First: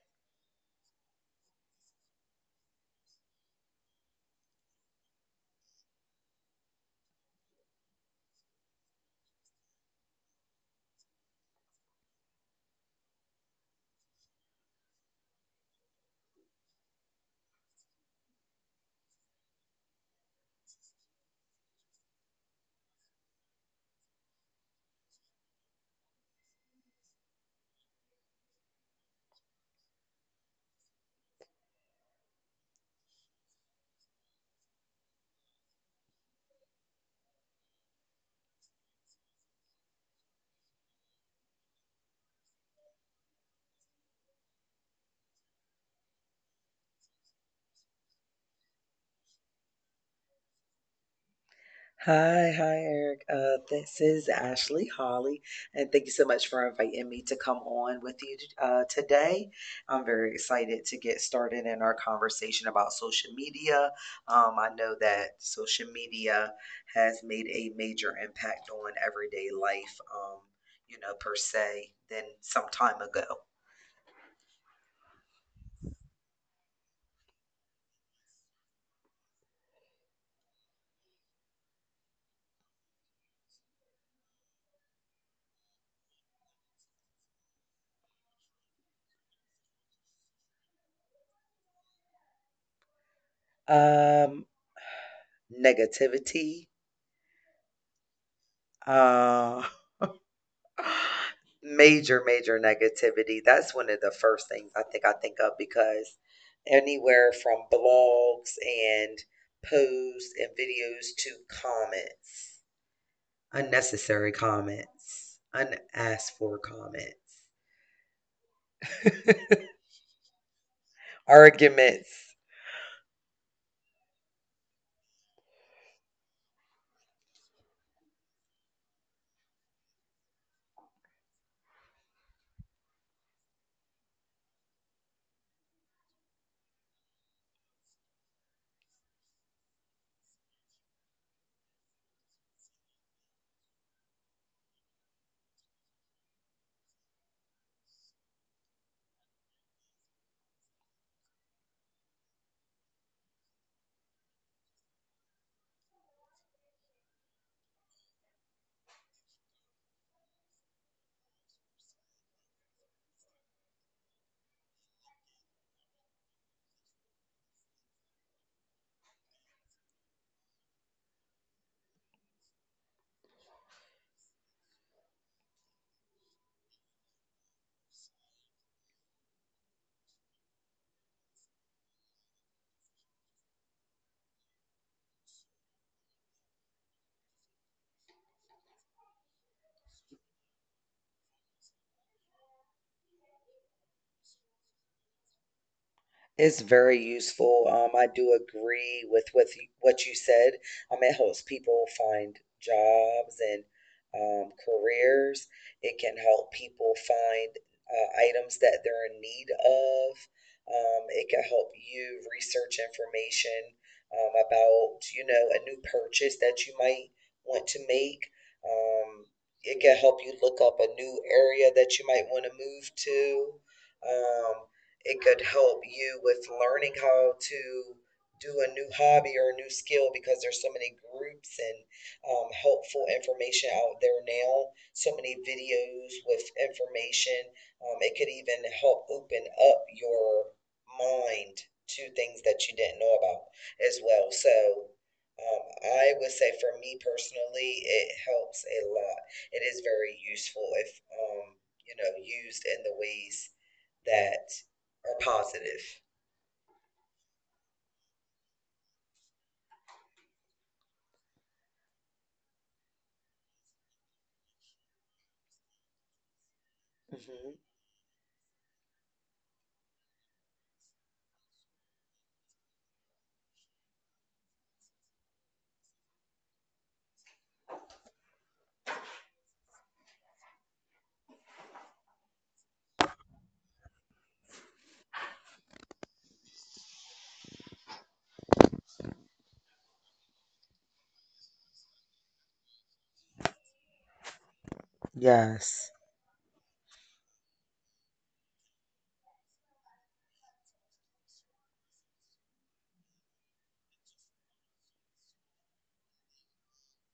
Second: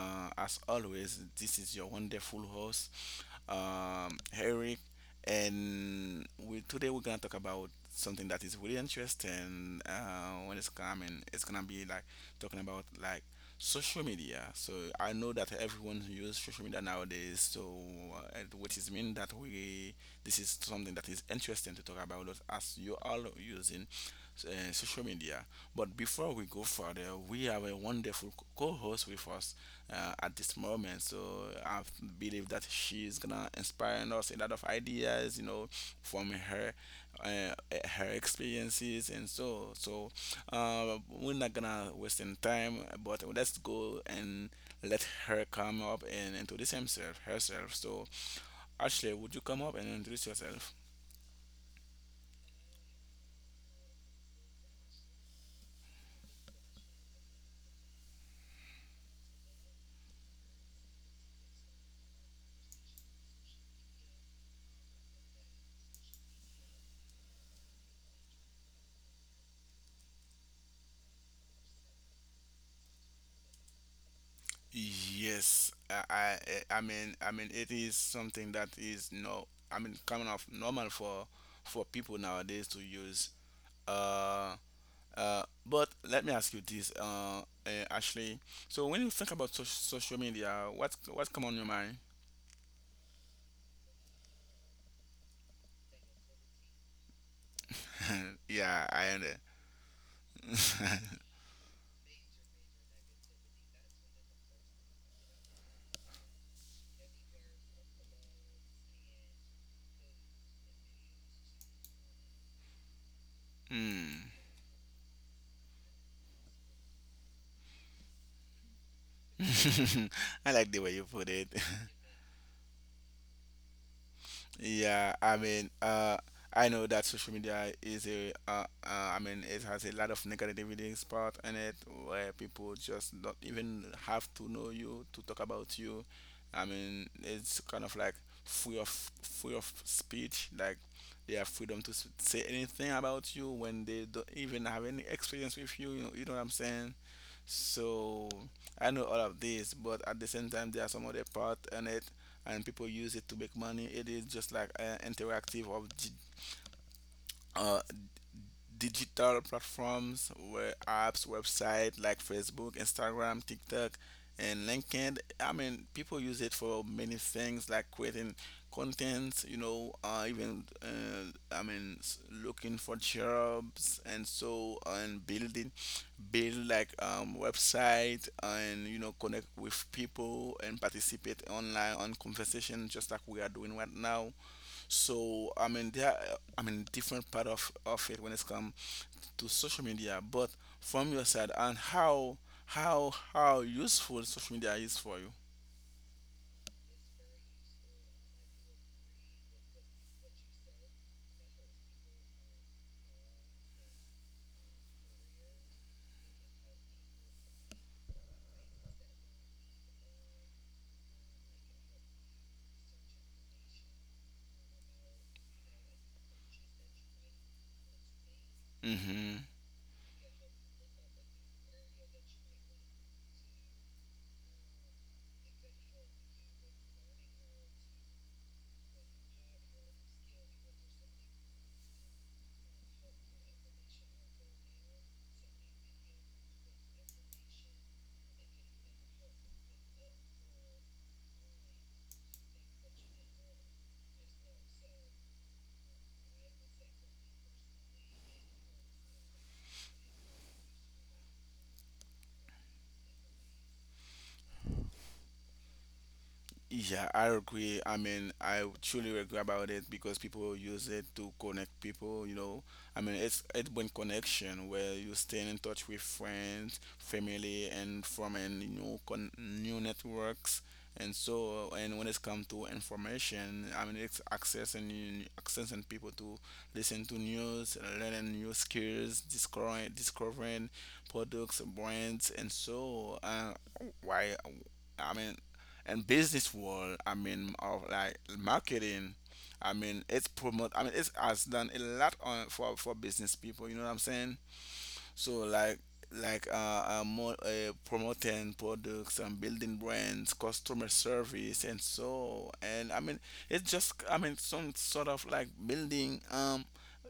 As always, this is your wonderful host, Eric, and we today we're gonna talk about something that is really interesting. When it's coming, it's gonna be like talking about like social media. So I know that everyone uses social media nowadays. So and which is mean that we this is something that is interesting to talk about as you all using social media. But before we go further, we have a wonderful co host with us at this moment. So I believe that she's gonna inspire us a lot of ideas, you know, from her. Uh, Her experiences and so we're not gonna waste any time but let's go and let her come up and introduce himself herself so ashley would you come up and introduce yourself. Hi, hi, Eric. This is Ashley Holly, and thank you so much for inviting me to come on with you today. I'm very excited to get started in our conversation about social media. I know that social media has made a major impact on everyday life, per se, than some time ago. Yes, I mean, it is something that is no, I mean, coming off normal for people nowadays to use. Uh, but let me ask you this, Ashley. So when you think about social media, what's come on your mind? Um, Negativity. Yeah, I Uh. understand. Major negativity. That's one of the first things I think of, because anywhere from blogs and posts and videos to comments, Hmm. unnecessary comments, unasked for comments, I like the way you put it. arguments. Yeah, I know that social media is a, I mean, it has a lot of negativity part in it where people just don't even have to know you to talk about you. I mean, it's kind of like free of free of speech. Like they have freedom to say anything about you when they don't even have any experience with you. You know what I'm saying? So I know all of this, but at the same time, there are some other part in it and people use it to make money. It is just like an interactive of uh, digital platforms where apps, website like Facebook, Instagram, TikTok, and LinkedIn. I mean, people use it for many things like creating content, you know, even I mean, looking for jobs and so on, build like website and you know connect with people and participate online on conversation just like we are doing right now. So I mean different part of it when it's come to social media, but from your side and how useful social media is for you. It's very useful. I do agree with what you said. It helps people find jobs and careers. It can help people find items that they're in need of. It can help you research information about, a new purchase that you might want to make. Um, Hmm. it can help you look up a new area that you might want to move to. Um, it could help you with learning how to do a new hobby or a new skill, because there's so many groups and helpful information out there now. So many videos with information. It could even help open up your mind to things that you didn't know about as well. So um, I would say for me personally, it helps a lot. It is very useful if, used in the ways that are positive. Yeah, I agree. I mean, I truly agree about it because people use it to connect people, you know. I mean, it brings connection where you stay in touch with friends, Mhm. family, and from a new networks. And so, and when it's come to information, I mean, it's accessing people to listen to news, learning new skills, discovering products, brands, and so why I mean, and business world I mean of like marketing I mean it has done a lot on for business people you know what I'm saying so Yes. like more, promoting products and building brands, customer service, and so and I mean some sort of like building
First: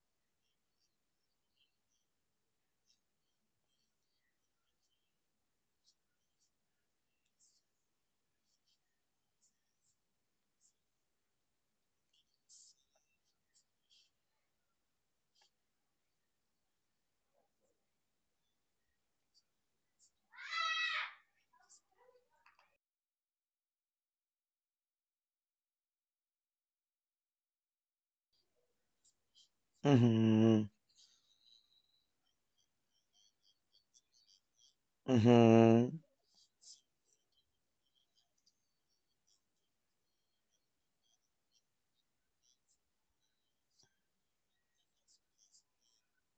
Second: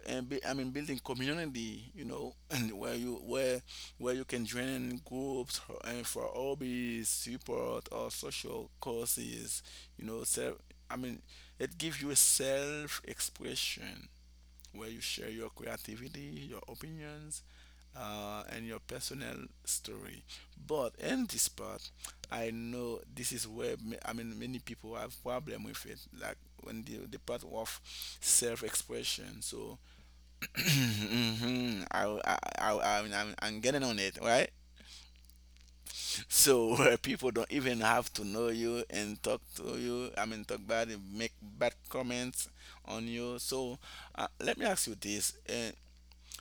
and I mean building community, you know, and where you can join in groups for- and for hobbies, support or social causes, you know. So I mean it gives you a self expression where you share your creativity, your opinions, and your personal story. But in this part, I know this is where I mean many people have problem with it, like when the part of self-expression. So Hmm. I mean, I'm getting on it, right? So where people don't even have to know you and talk to you. I mean, talk bad, make bad comments on you. So let me ask you this:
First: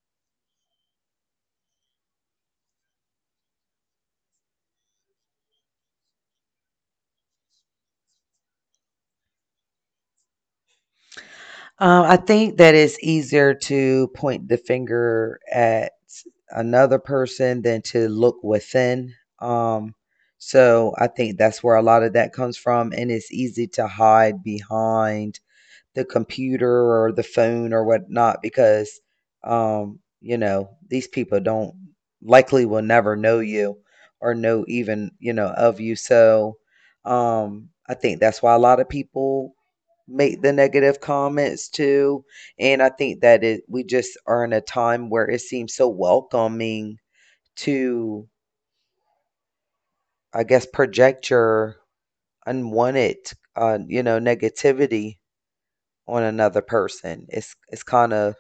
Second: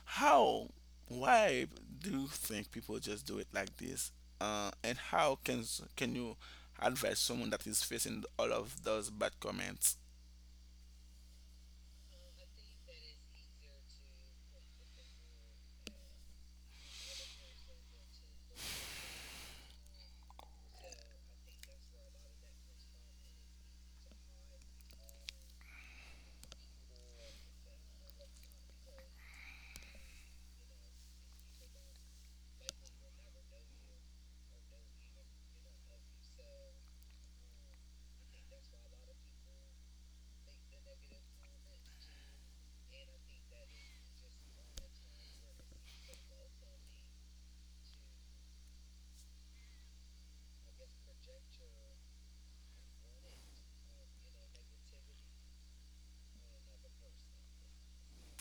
how, why do you think people just do it like this? And how can can you advise someone that is facing all of those bad comments? I think that it's easier to point the finger at another person than to look within. Um, so I think that's where a lot of that comes from, and it's easy to hide behind the computer or the phone or whatnot, because these people don't likely will never know you, or know even you know of you. So I think that's why a lot of people make the negative comments too. And I think that it we just are in a time where it seems so welcoming to, I guess, project your unwanted negativity on another person. It's kind of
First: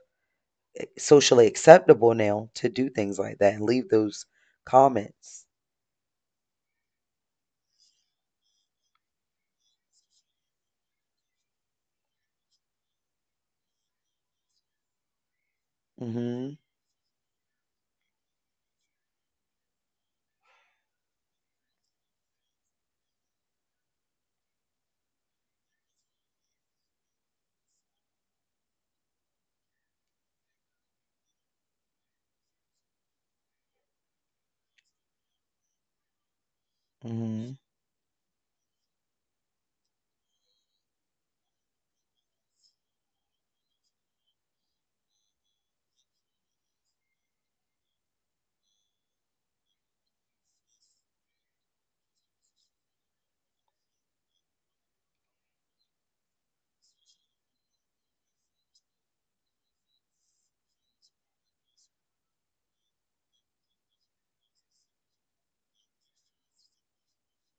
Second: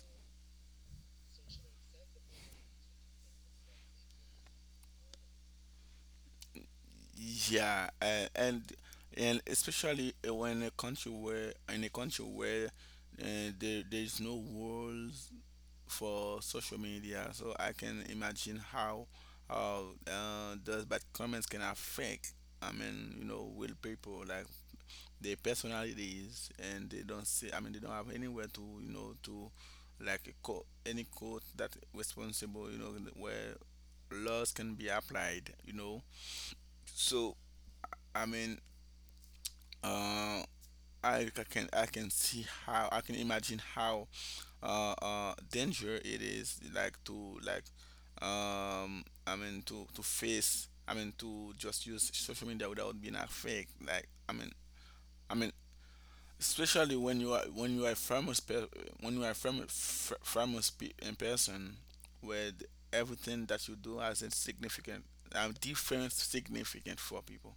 socially acceptable now to do things like that and leave those comments. Yeah, and especially when a country where in a country where there there is no rules for Mhm. social media, so I can imagine how those bad comments can affect. I mean, you know, will people like their personalities and they don't see they don't have anywhere to you know to like a court any court that responsible you know where laws can be applied you know so Mhm. i mean uh can I can see how I can imagine how danger it is like to like to face to just use social media without being a fake i mean especially when you are a when you are famous in person with everything that you do has insignificant different significant for people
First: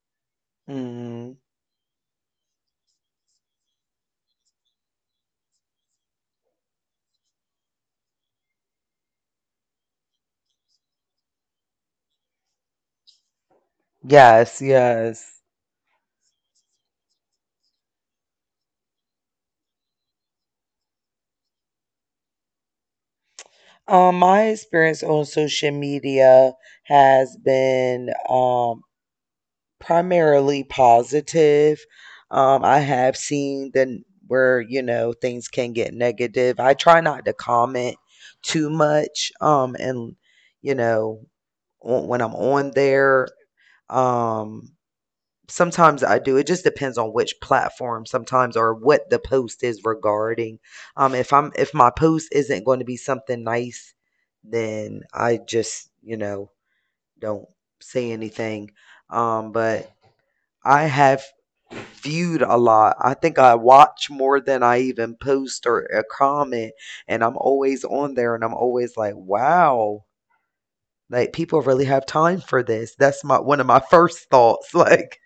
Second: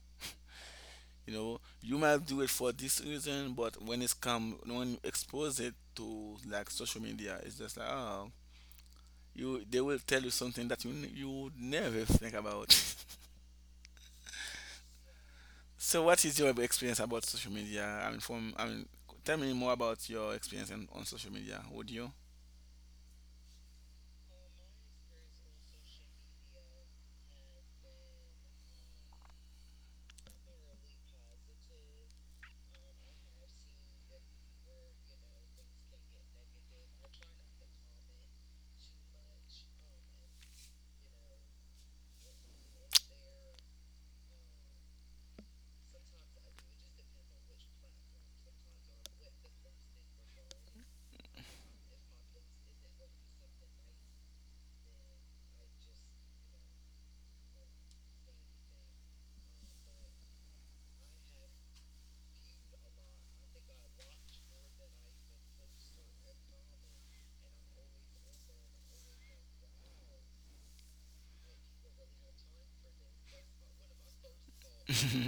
you Mhm. know you might do it for this reason but when it's come when you expose it to like social media it's just like oh you they will tell you something that you would never think about Yes, yes. so what is your experience about social media I mean from I mean tell me more about your experience on social media would you. My experience on social media has been primarily positive. I have seen the where, things can get negative. I try not to comment too much, and you know, when I'm on there. um Sometimes I do. It just depends on which platform sometimes, or what the post is regarding. If my post isn't going to be something nice, then I just, don't say anything. But I have viewed a lot. I think I watch more than I even post or comment, and I'm always on there, and I'm always like, wow, like people really have time for this. That's my one of my first thoughts. Hmm. Like,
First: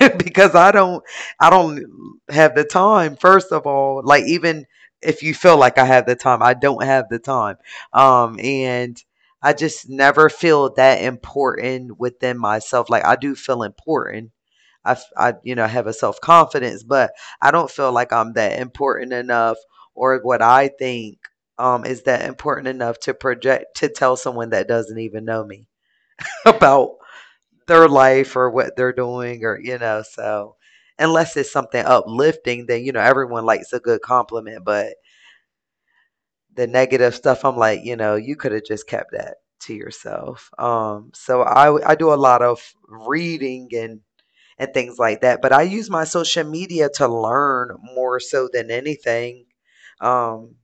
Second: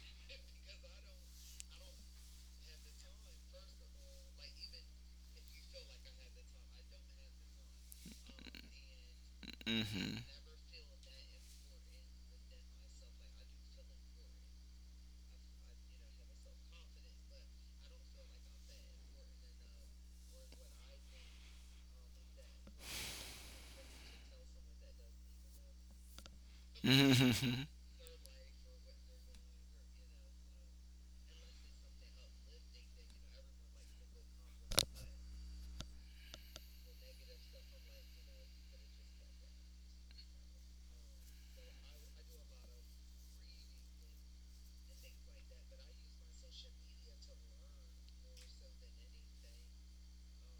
because I don't have the time, first of all. Like, even if you feel like I have the time, I don't have the time, and I just never feel that important within myself. Like, I do feel important. I have a self-confidence, but I don't feel like I'm that important enough, or what I think is that important enough to project, to tell someone that doesn't even know me about their life or what they're doing, or so unless it's something uplifting. Then, everyone likes a good compliment, but the negative stuff, I'm like, you could have just kept that to yourself. So I do a lot of reading and things like that, but I use my social media to learn more so than anything. um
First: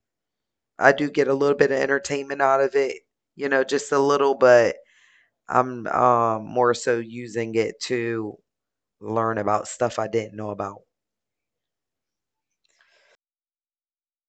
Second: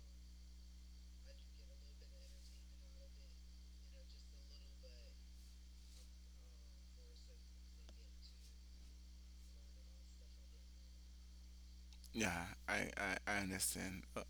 I do get a little bit of entertainment out of it, just a little, but I'm more so using it to learn about stuff I didn't know about. Yeah, I understand. Uh,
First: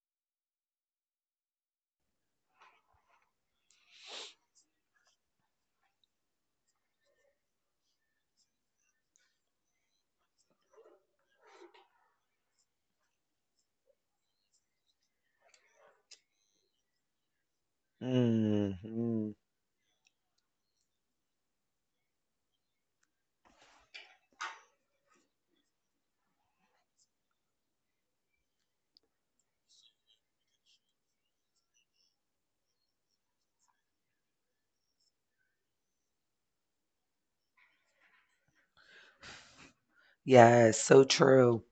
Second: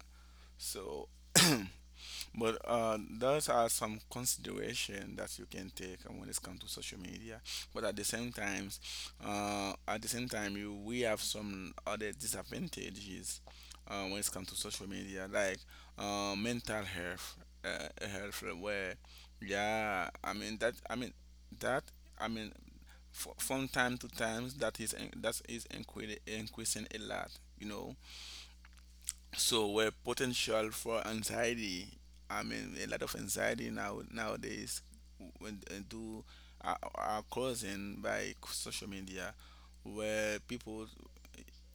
So, but those are some consideration that you can take when it comes to social media. But at the same time, you we have some other disadvantages when it comes to social media, like mental health, health where, Mm-hmm. yeah, that, I mean from time to time that that increasing a lot you know so where potential for anxiety a lot of anxiety nowadays when do are causing by social media where Yes, people so true.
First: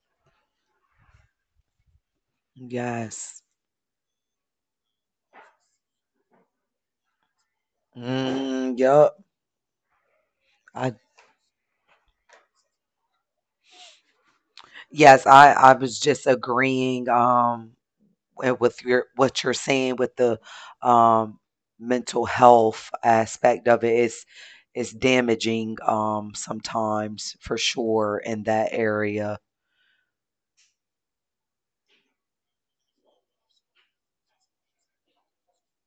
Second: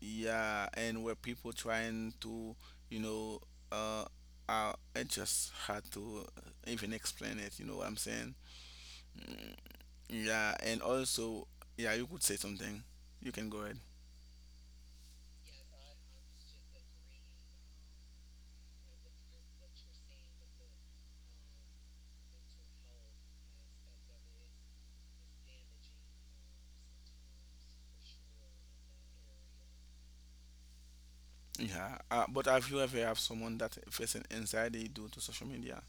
yeah and where people trying to you know Yes. uh I just had to even explain it you know what I'm saying Mm, yep. yeah and I also yeah you could say something you can go ahead. Yes, I was just agreeing, with your what you're saying with the um mental health aspect of it. It's damaging, sometimes, for sure, in that area. Yeah, but have you ever have someone that facing anxiety due to social media?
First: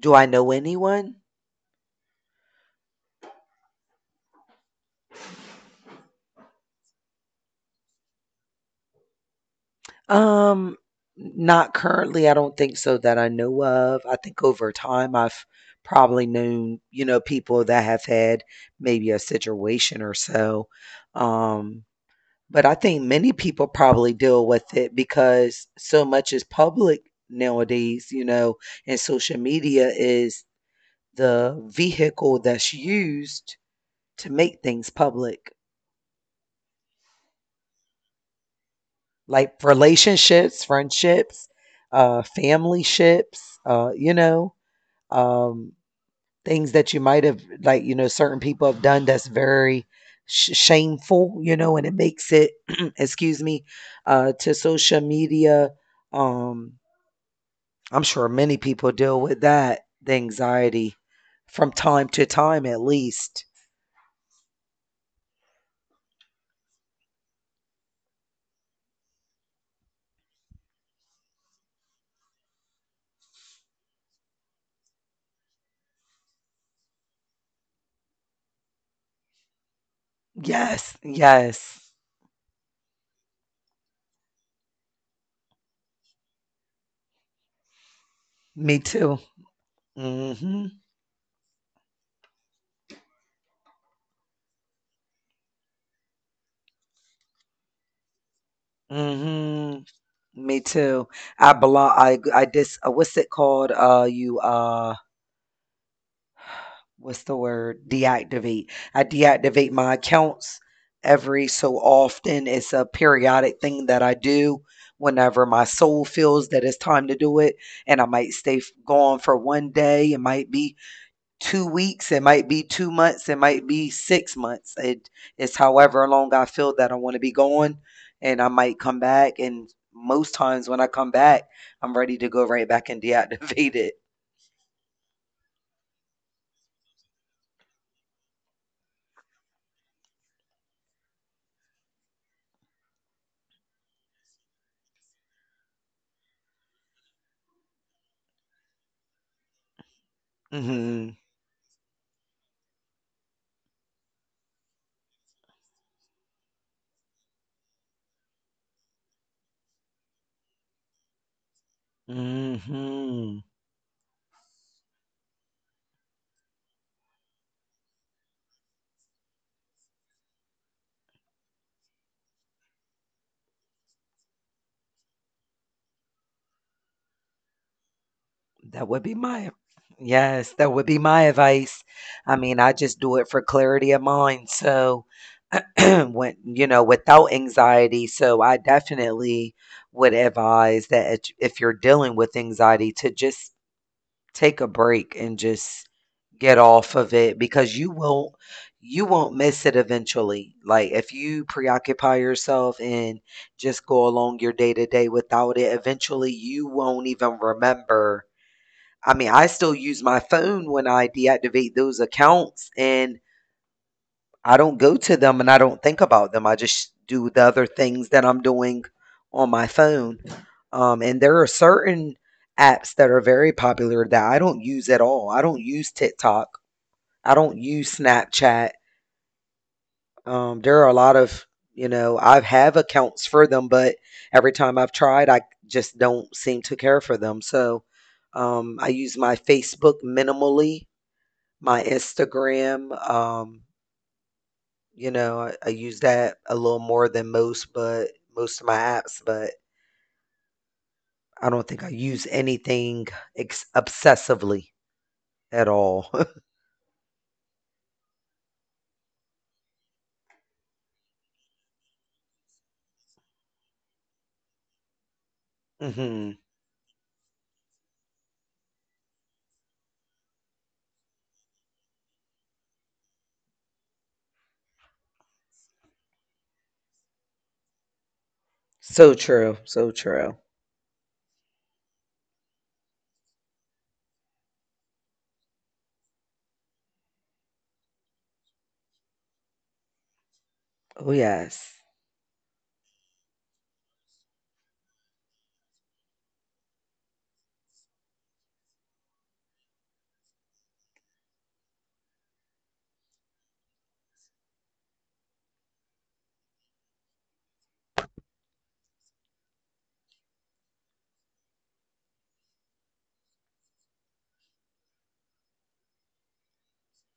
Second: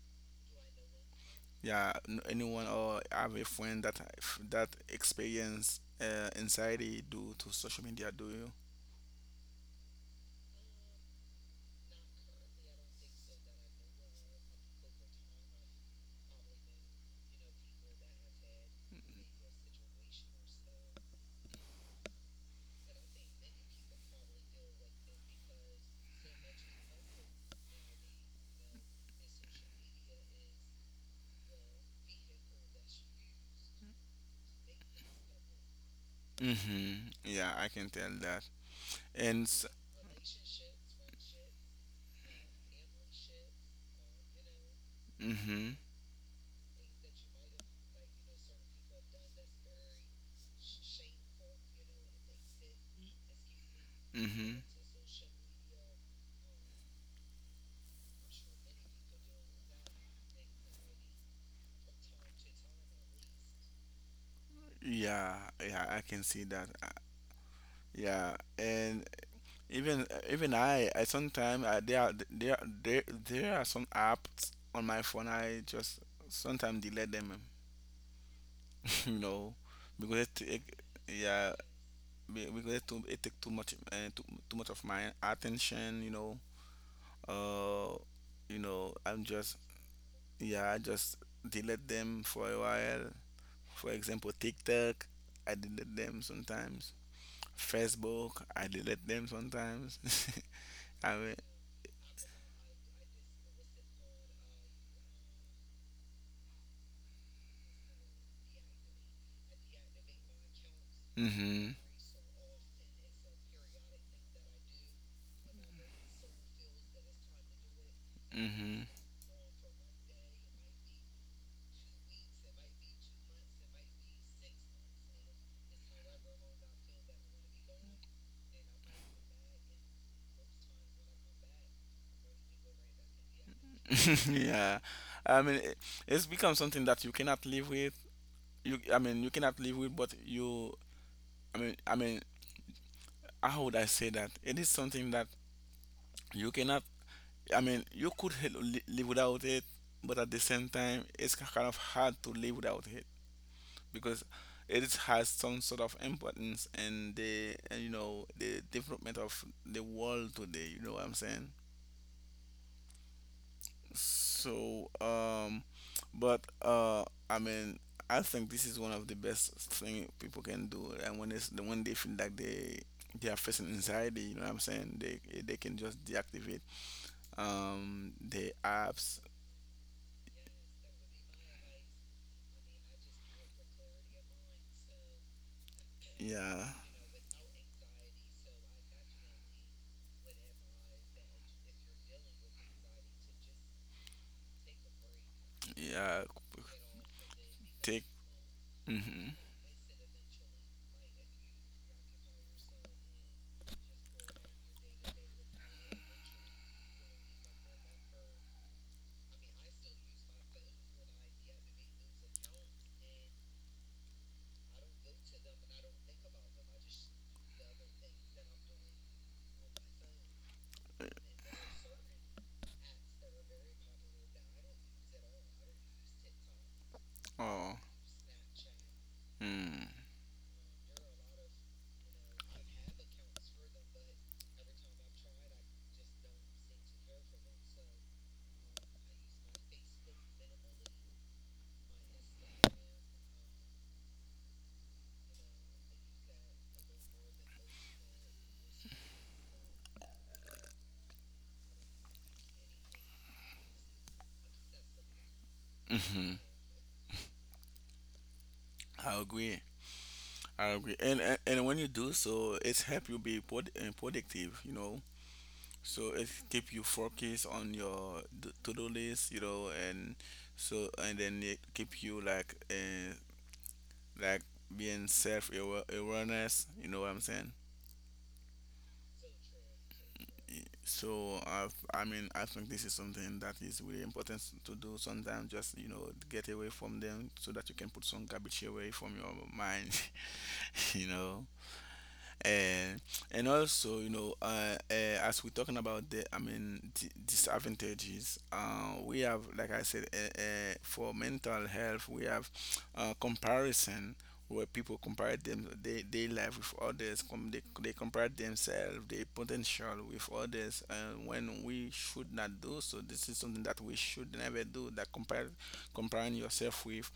Do I know anyone? Yeah, anyone or have a friend that that experience anxiety due to social media? Do you? Um, Not currently, I don't think so, that I know of. I think over time I've probably known, people that have had maybe a situation or so. Um, but I think many people probably deal with it because so much is public nowadays, and social media is the vehicle that's used to make things public, Mm-hmm. Yeah, I can tell that. And like relationships, friendships, family ships. um, mm-hmm. Things that you might have, like, certain people have done that's very shameful, and it makes it, excuse me, to Mm-hmm. social media. Um, I'm sure many people deal with that, the anxiety, from time to time, at least. Yeah, yeah, I can see that. Yeah, and even I sometimes there are some apps on my phone. I just sometimes delete them. No, because it Yes, yeah, yes, because it, too, it take too much too much of my attention, you know. Uh, me too. I'm just Mm-hmm. yeah, I just delete them for a while. For example, TikTok, I delete them sometimes. Facebook, I delete them Mm-hmm. sometimes. Me too. I I belong. I dis. What's it called? You. What's the word? Deactivate. I deactivate my accounts every so mean, often. It's a periodic thing that I do whenever my soul feels that it's time to do it. And I might stay mhm, gone for one day. It might be 2 weeks. It might be 2 months. It might be 6 months. It's however long I feel that I want to be gone, and I might come back. And most times when I come back, I'm ready to go right back and deactivate it. mhm, yeah. I mean, it's become something that you cannot live with. I mean, you cannot live with, but you, I mean, how would I say that? It is something that you cannot. I mean, you could live without it, but at the same time, Hmm. it's kind of hard to live without it because has some sort of importance in the you know the development of the world today. You know what I'm saying? Hmm. So, but I mean, I think this is one of the best thing people can do. And when it's when they feel like they are facing anxiety, you know what I'm saying? They can just deactivate the That would be apps. my, yes, that would be my advice. I mean, I just do it for clarity of mind. So, when, Yeah. Without anxiety. So, I definitely would advise that, if you're dealing with anxiety, to just take a break and just Yeah. get off of it, because you Take. won't you Mm-hmm. won't miss it eventually. Like, if you preoccupy yourself and just go along your day to day without it, eventually you won't even remember. I mean, I still use my phone when I deactivate those accounts, and I don't go to them and I don't think about them. I just do the other things that I'm doing on my phone. And there are certain apps that are very popular that I don't use at all. I don't use TikTok. I don't Oh. use Snapchat. Mm. There are a lot of, I have accounts for them, but every time I've tried, I just don't seem to care for them. So I use my Facebook minimally. My Instagram, I use that a little more than most, but most of my apps, but I don't think I use anything obsessively at all. Mm-hmm. I agree, I agree, and when you do so it's help you be productive you know so it Hmm. keep you focused on your to-do list you know and so and then it keep you like like being self-awareness you know what I'm saying. So true. So true. So i I mean, I think this is something that is really important to do sometimes. Just you know, get away from them so that you can put some garbage away from your mind. you Oh, know, yes. and and also, as we're talking about the disadvantages, we have, like I said, for mental health we have comparison, where people compare them they life with others, they compare themselves, their potential with others. And when we should not do so. This is something that we should never do, that compare comparing yourself with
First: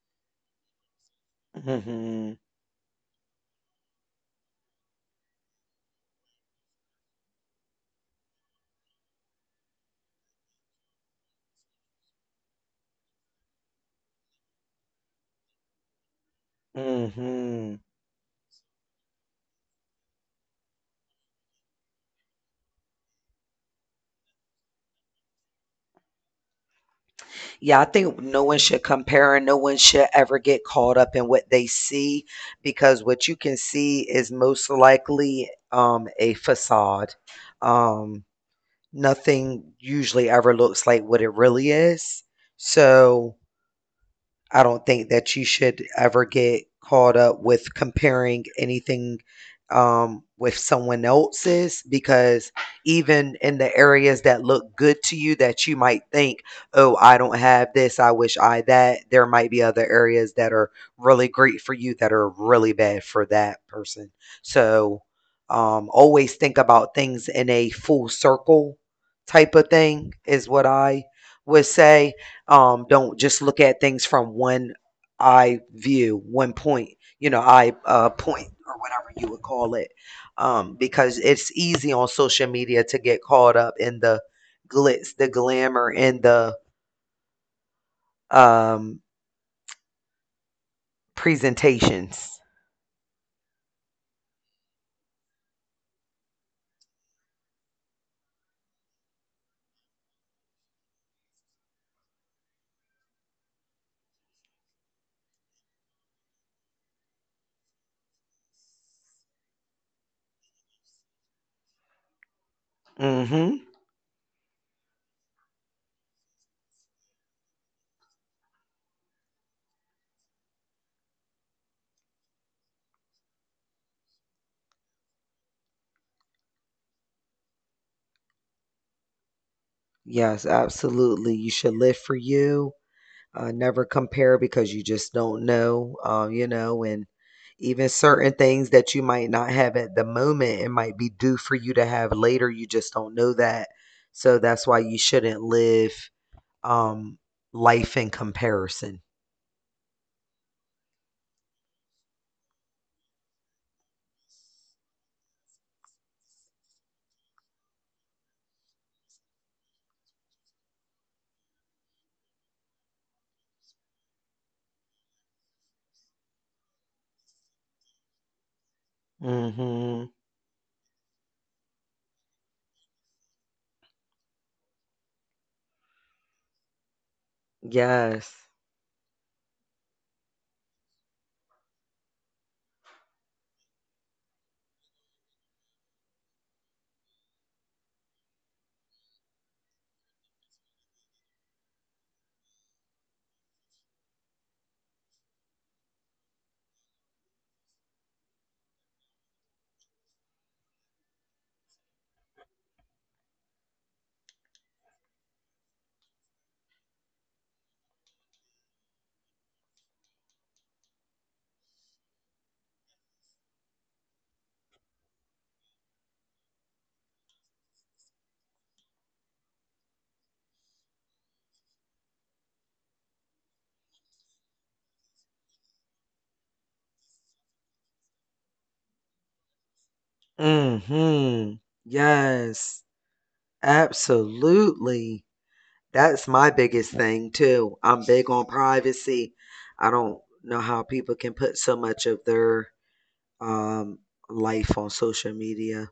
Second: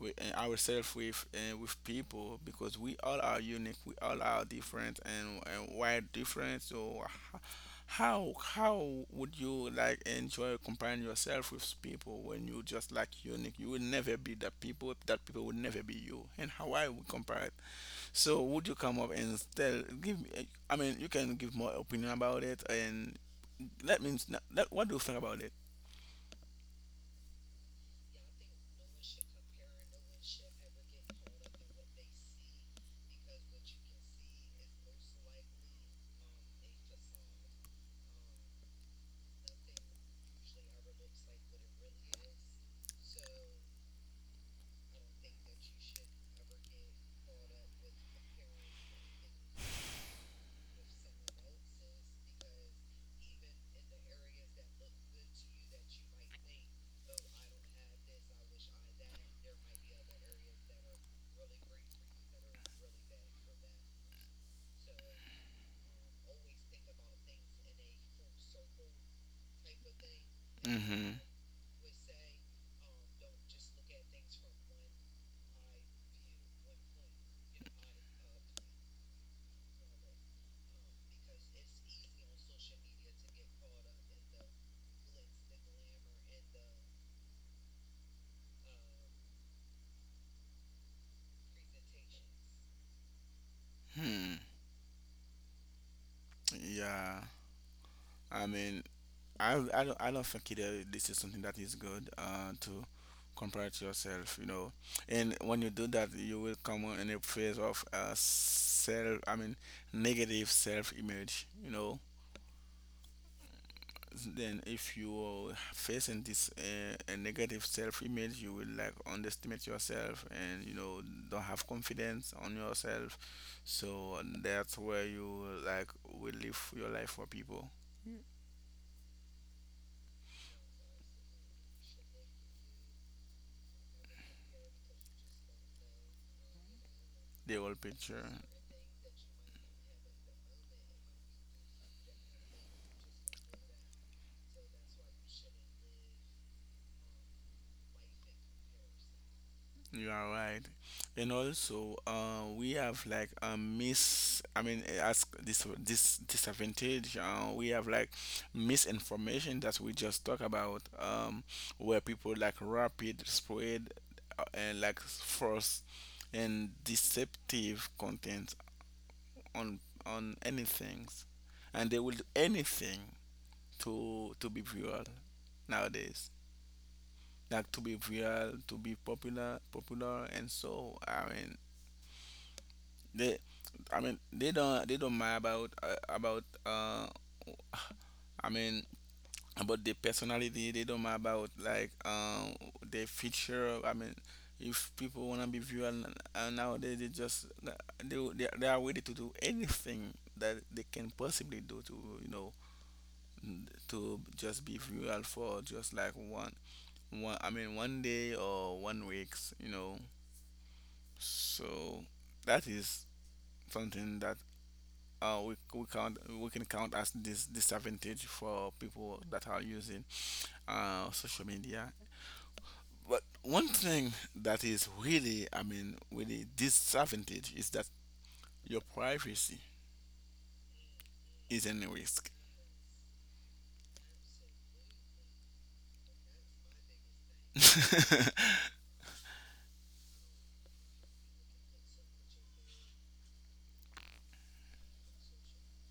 with uh, ourselves with, with Hmm. people, because we all are unique, we all are different. And why different? So how would you like enjoy comparing yourself with people, when you just like unique? You will never be that people, that people will never be you. And how I would compare it? Hmm. So would you come up and tell give me, I mean, you can give more opinion about it. And let me what do you think about it? Yeah, I think no one should compare, and no one should ever get caught up in what they see, because what you can see is most likely a facade. Um, Nothing usually ever looks like what it really is. So I don't think that you should ever get caught up with comparing anything with someone else's, because even in the areas that look good to you, that you might think, oh, I don't have this, I wish I that, there might be other areas that are really great for you that are really bad for that person. So always think about things in a full circle type of thing, is what I hmm would say. Don't just look at things from one eye view, one point, eye point, or whatever you would call it, because it's easy on social media to get caught up in the glitz, the glamour, and the um, presentations. hmm yeah, I mean, I don't think it, this is something that is good, to compare to yourself, you know. And when you do that, you will come on in a phase of, self, I mean, negative self image, you know. Mm-hmm. Then, if you are facing this, a negative self image, you will like underestimate yourself and, you know, don't have confidence on yourself. So, that's where you like will live your life for people, Yes, absolutely. You should live for you, never compare, because you just don't know, and the whole even picture. certain things that you might not have at the moment, it might be due for you to have later. You just don't know that. So that's why you shouldn't live um, life in comparison. You are right. And also, we have like a I mean, as this disadvantage, we have like misinformation that we just talk about, where people like rapid spread, and like false and deceptive content on Mm-hmm. Anything, and they will do anything to be viral nowadays, like to be Yes. viral, to be popular, popular, and so, I mean, They, I mean, they don't mind about, I mean, about their personality. They don't mind about like, um, their feature. I mean, if people wanna be viewed, and nowadays they just, they are ready to do anything that they can possibly do to, you know, to just be viewed for just like one one I mean one day or one weeks. You know, so that is something that, we can count as this disadvantage for people that are using, social media. But one thing that is really, I mean, really disadvantage, is that your privacy Mm-hmm. is in risk. Yes. Absolutely. That's my biggest thing too. I'm big on privacy. I don't know how people can put so much of their um, life on social media.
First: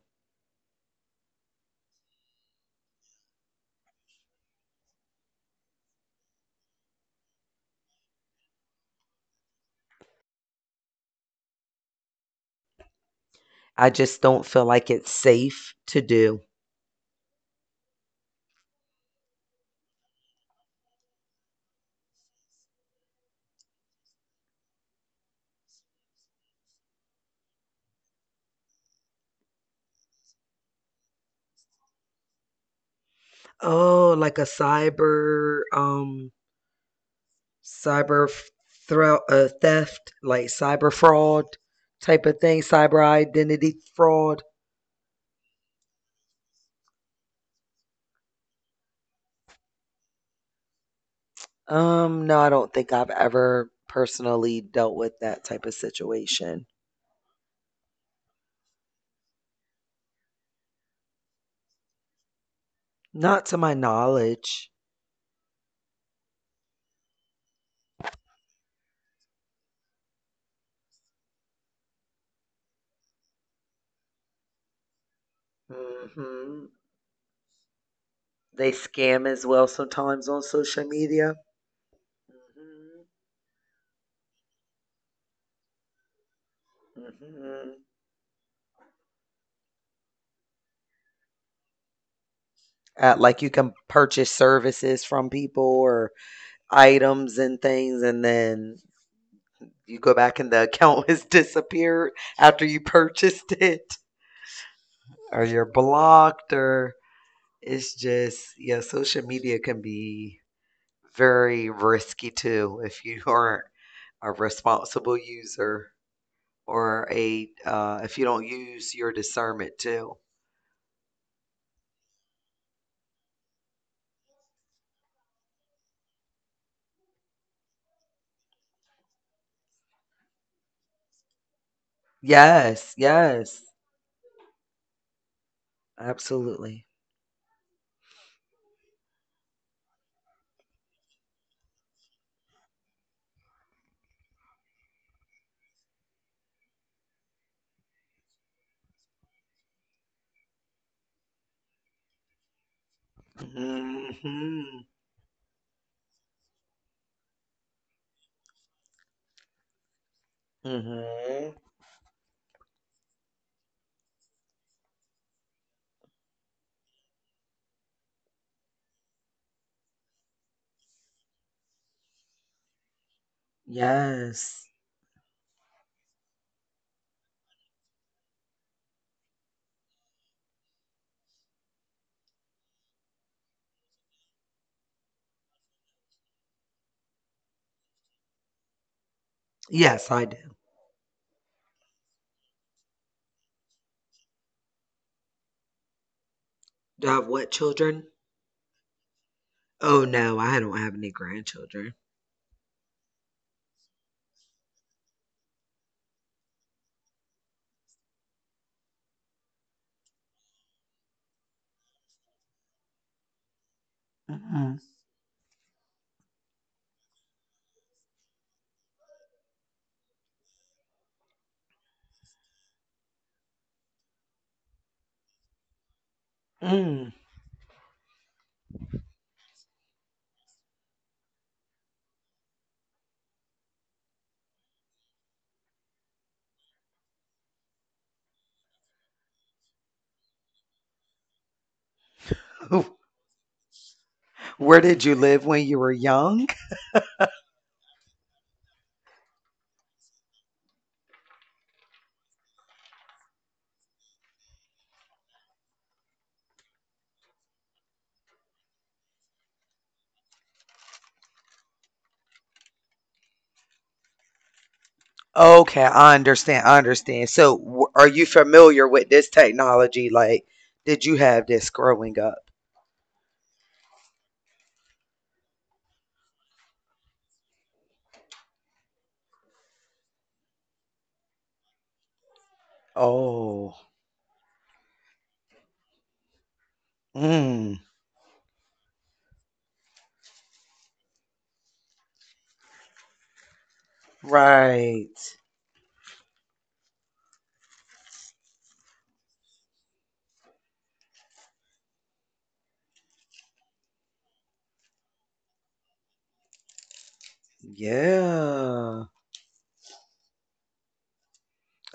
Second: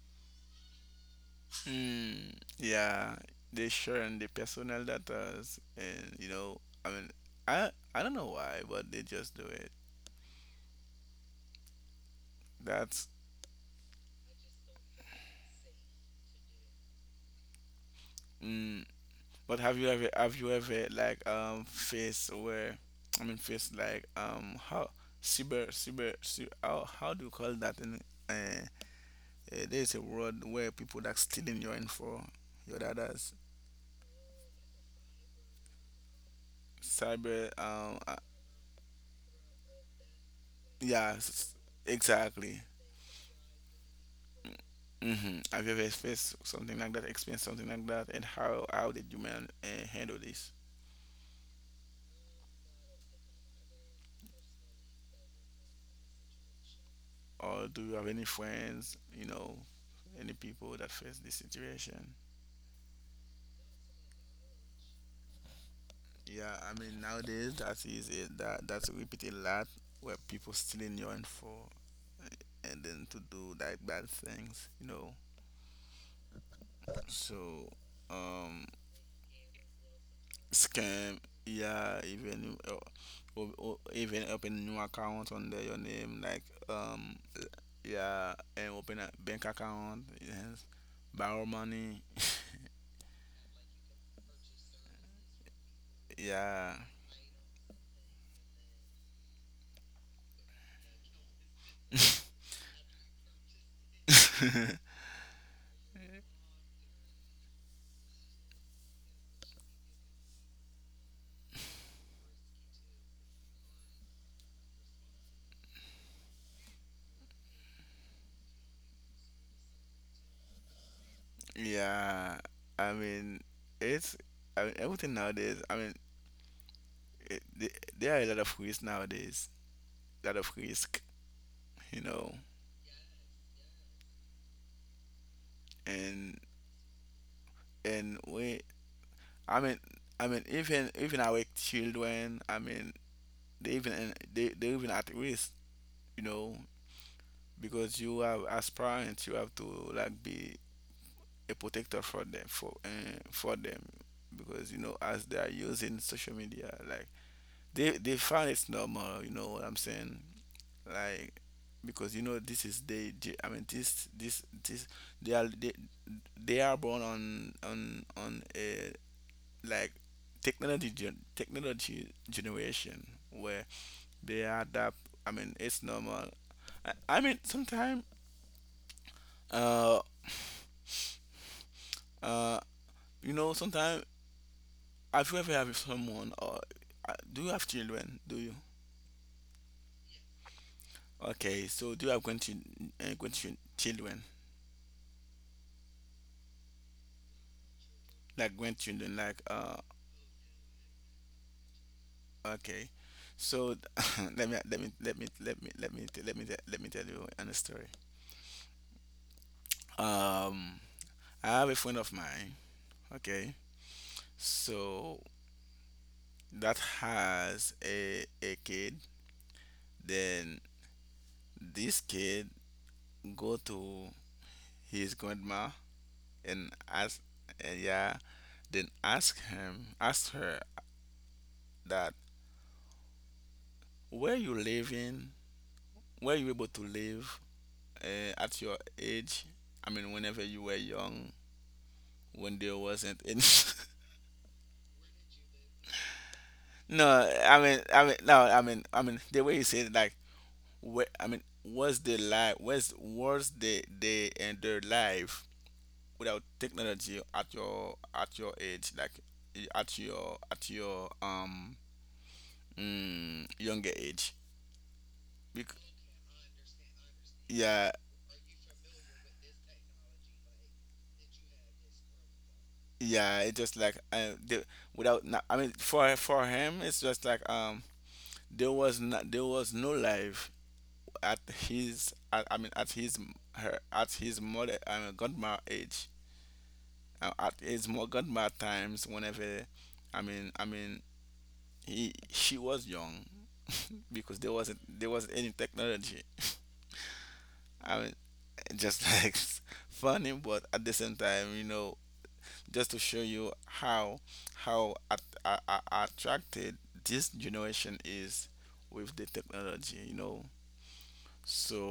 Hmm. Yeah, they sharing the personal data, and, you know, I mean, I don't know why, but they just do it. That's I just don't feel like it's safe to do. mm, but have you ever, like um, faced where, I mean, faced like, um, how how do you call that in, uh, uh there's a word where people that stealing your info, your data's, Oh, like a cyber cyber cyber theft, like cyber yeah fraud type of exactly. thing, cyber identity fraud. Mm-hmm. Have you ever faced something like that, experienced something like that, and how did you man handle this, No, I don't think I've ever personally dealt with that type of situation. or do you have any friends, you know, any people that face this situation? Not to my knowledge. Yeah, I mean, nowadays that is it, that's repeat a lot, where people stealing your info, and then to do like bad things, you know. Hmm. So um, They scam as well sometimes on social scam, media. yeah, even, or even open new account under your name, like, Hmm. um, Hmm. yeah, and open a bank account, yes, borrow money, Like, you can purchase services from people or yeah. items and things, and then you go back and the account has disappeared after you purchased it, or you're blocked, or it's just, yeah, social media can be very risky too if you aren't a responsible user, or a if you don't use your discernment too. Yeah, I mean, it's, I mean, everything nowadays. I mean, it, there are a lot of risks nowadays, a lot of risk, you know. Yes, yes, and absolutely. and we, I mean, I mean, even our children, I mean, they even, they even at risk, you know, because you have, as parents you have to like be a protector for them, for, them, because, Hmm. you know, as they are using social media, like, they find it's normal. You know what I'm saying? Like, Hmm. because, you know, this is they. I mean, this they are they, they are born on a, like, technology generation where they Yes. adapt. I mean, it's normal. I mean, sometimes, uh uh you know, sometimes have you ever have someone or, do you have children? Do you? Yes, I do. Okay, so do you have children? Do I have what children? Like grandchildren, like uh. Oh, no, I don't have any grandchildren. Okay, so let me let me let me let me let me t- let me t- let me tell you an story, um, I have a friend of mine, okay, Mm-mm. so, that has a kid, then this kid go to his grandma and Mm. ask, and yeah, then ask him ask her that, where you living, where you able to live, at your age? I mean, whenever you were young, when there Ooh. wasn't any. Where did you live when you were young? No, I mean, no, the way you said it, like, where, I mean, was the life, was the and their life without technology at your age, like, at your um, mm, younger age? Okay, Bec- I understand. I understand. So, yeah, are you familiar with this technology? Like, did you have this growing up? yeah, it's just like, without. No- I mean, for him, it's just like, um, there was no life at his, I mean, at his, Oh. her at his mother I mean grandma age, at Mm. his more grandma times, whenever, I mean I mean he she was young, because there Right. wasn't any technology, I mean, just like, funny, but at the same time, you know, just to show you how attracted this generation is Yeah. with the technology, you know.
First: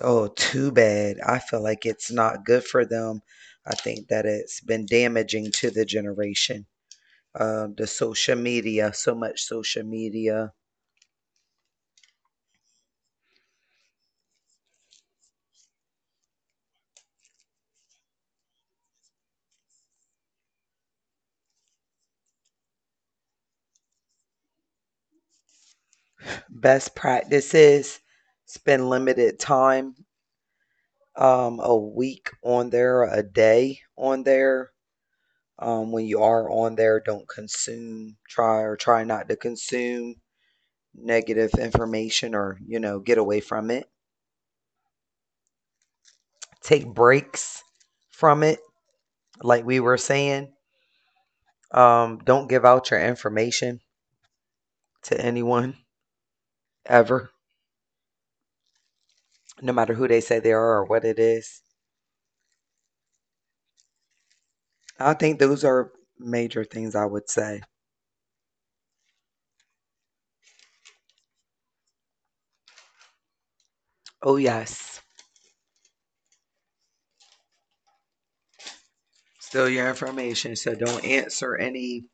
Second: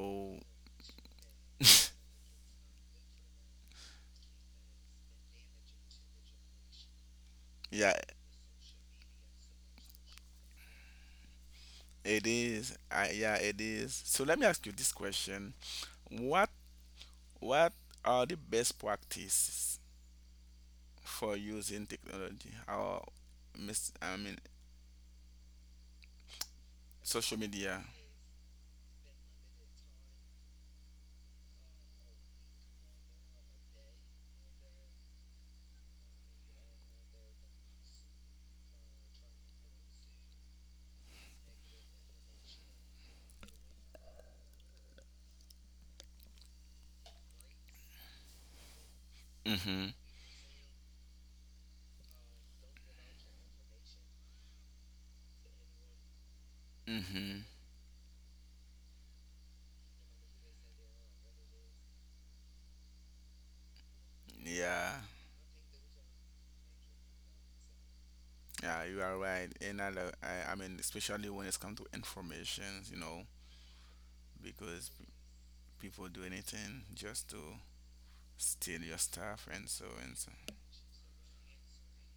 Oh, too bad. I feel like it's not good for them. I think that it's been damaging to the generation, the yeah. social media, so much social media. It is. I, yeah, it is. So let me ask you this question. What what are the best practices for using technology or, mis I mean, Best social media? practices: spend limited time, a week on there, a day on there. When you are on there, don't consume, try or try not to consume negative information, or, get away from it. Take breaks from it, like we Mm-hmm. were saying. Don't give out your information to anyone ever, Mm-hmm. no matter who they say they are or what it is. Yeah. I think those are major things I would say. Yeah, you are right. And I, I mean, especially when it's come to information, you know, Oh, because, yes. People do anything just to steal your stuff and Still so your and so. information. So don't answer any,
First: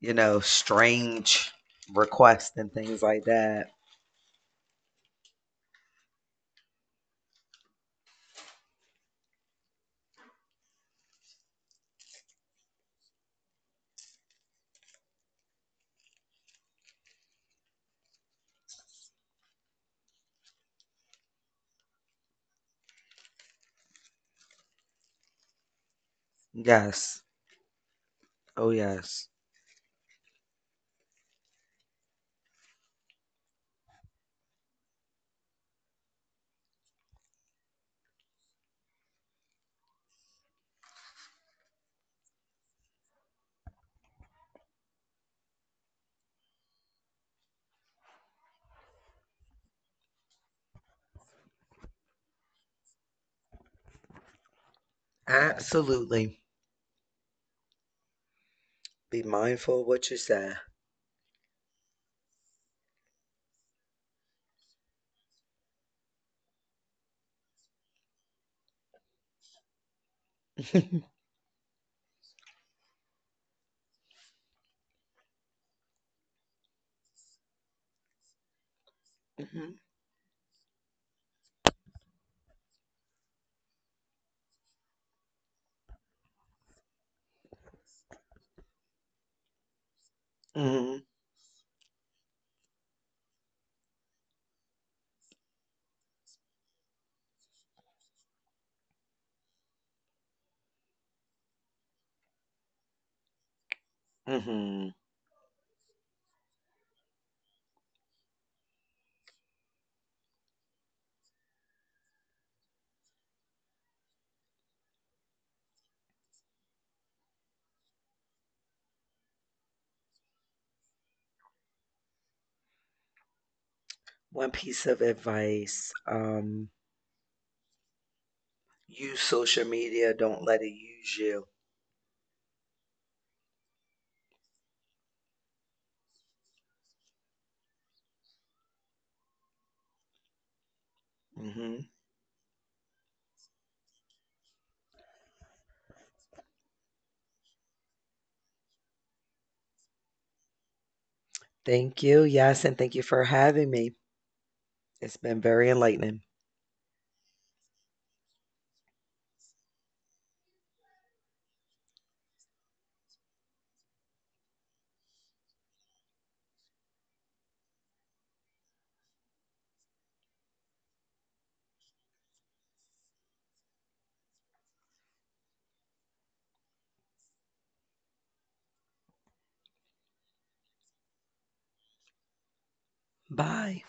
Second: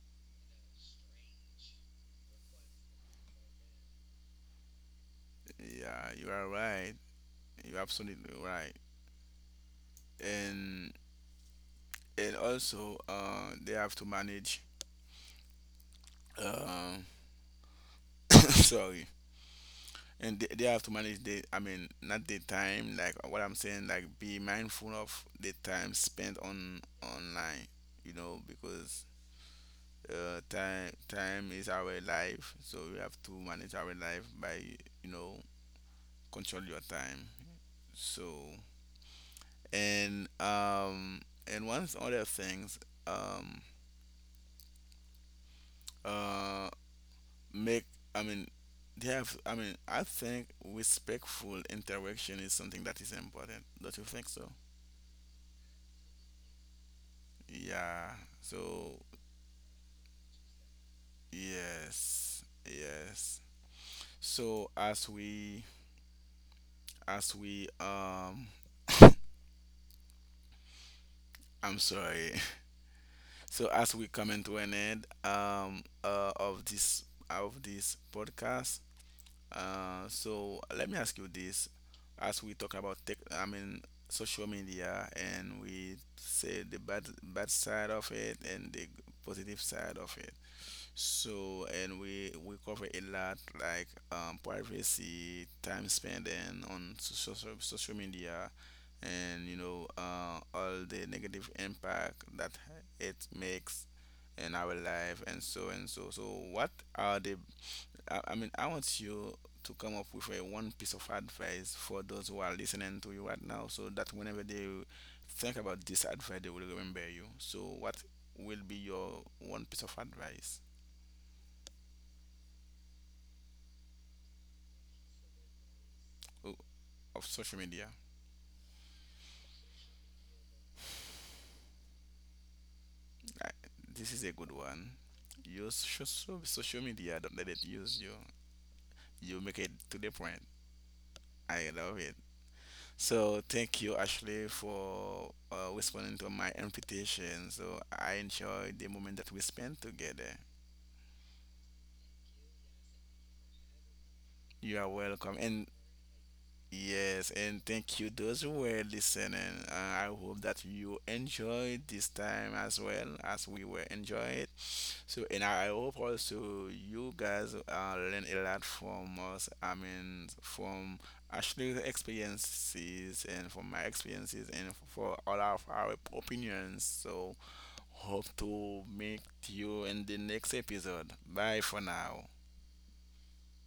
strange requests and things like that. Yeah, you are right. You're absolutely right. And and also, they have to manage. Um, sorry, they have to manage the. I mean, not the time. Like what I'm saying, like, be mindful of the time spent on Yes. online. You know, Oh, because, yes. Time is our life, so we have to manage our life by, you know, control your time. So, and um, and one other things, um, uh, make i mean they have, I mean, I think respectful interaction is something that is important. Don't you think so? Absolutely. Yeah, so, Be mindful of what you say. yes, yes. So as we, as we um, I'm sorry, so as we come into an end, of this, of this podcast. Mhm. So let me ask you this: as we talk about tech, I mean, social media, and we say the bad bad side of it and the positive side of it. Mhm. So, and we cover a lot, like, privacy, time spent and on social media, and, you know, all the negative impact that it makes in Mhm. our life and so and so. So what are the, I mean, I want you to come up with a one piece of advice for those who are listening to you right now, so that whenever they think about this advice, they will remember you. So, what will be your one piece of advice, One piece of advice. O- of social media? Use social media. Don't let it use you. I, this is a good one. Use social media. Don't let it use you. You make it to the point. Mhm. I love it. So thank you, Ashley, for, responding to my invitation. So I enjoyed the moment that we spent together. Thank you. Yes, and thank you for having me. You are It's been welcome. very And enlightening. yes, and thank you those who were listening. I hope that you enjoyed this time as well as we were enjoying it. So, and I hope also you guys, learn a lot from us. I mean, from Ashley's experiences and from my experiences and for all of our opinions. So, hope to meet you in the next episode. Bye for now. Bye.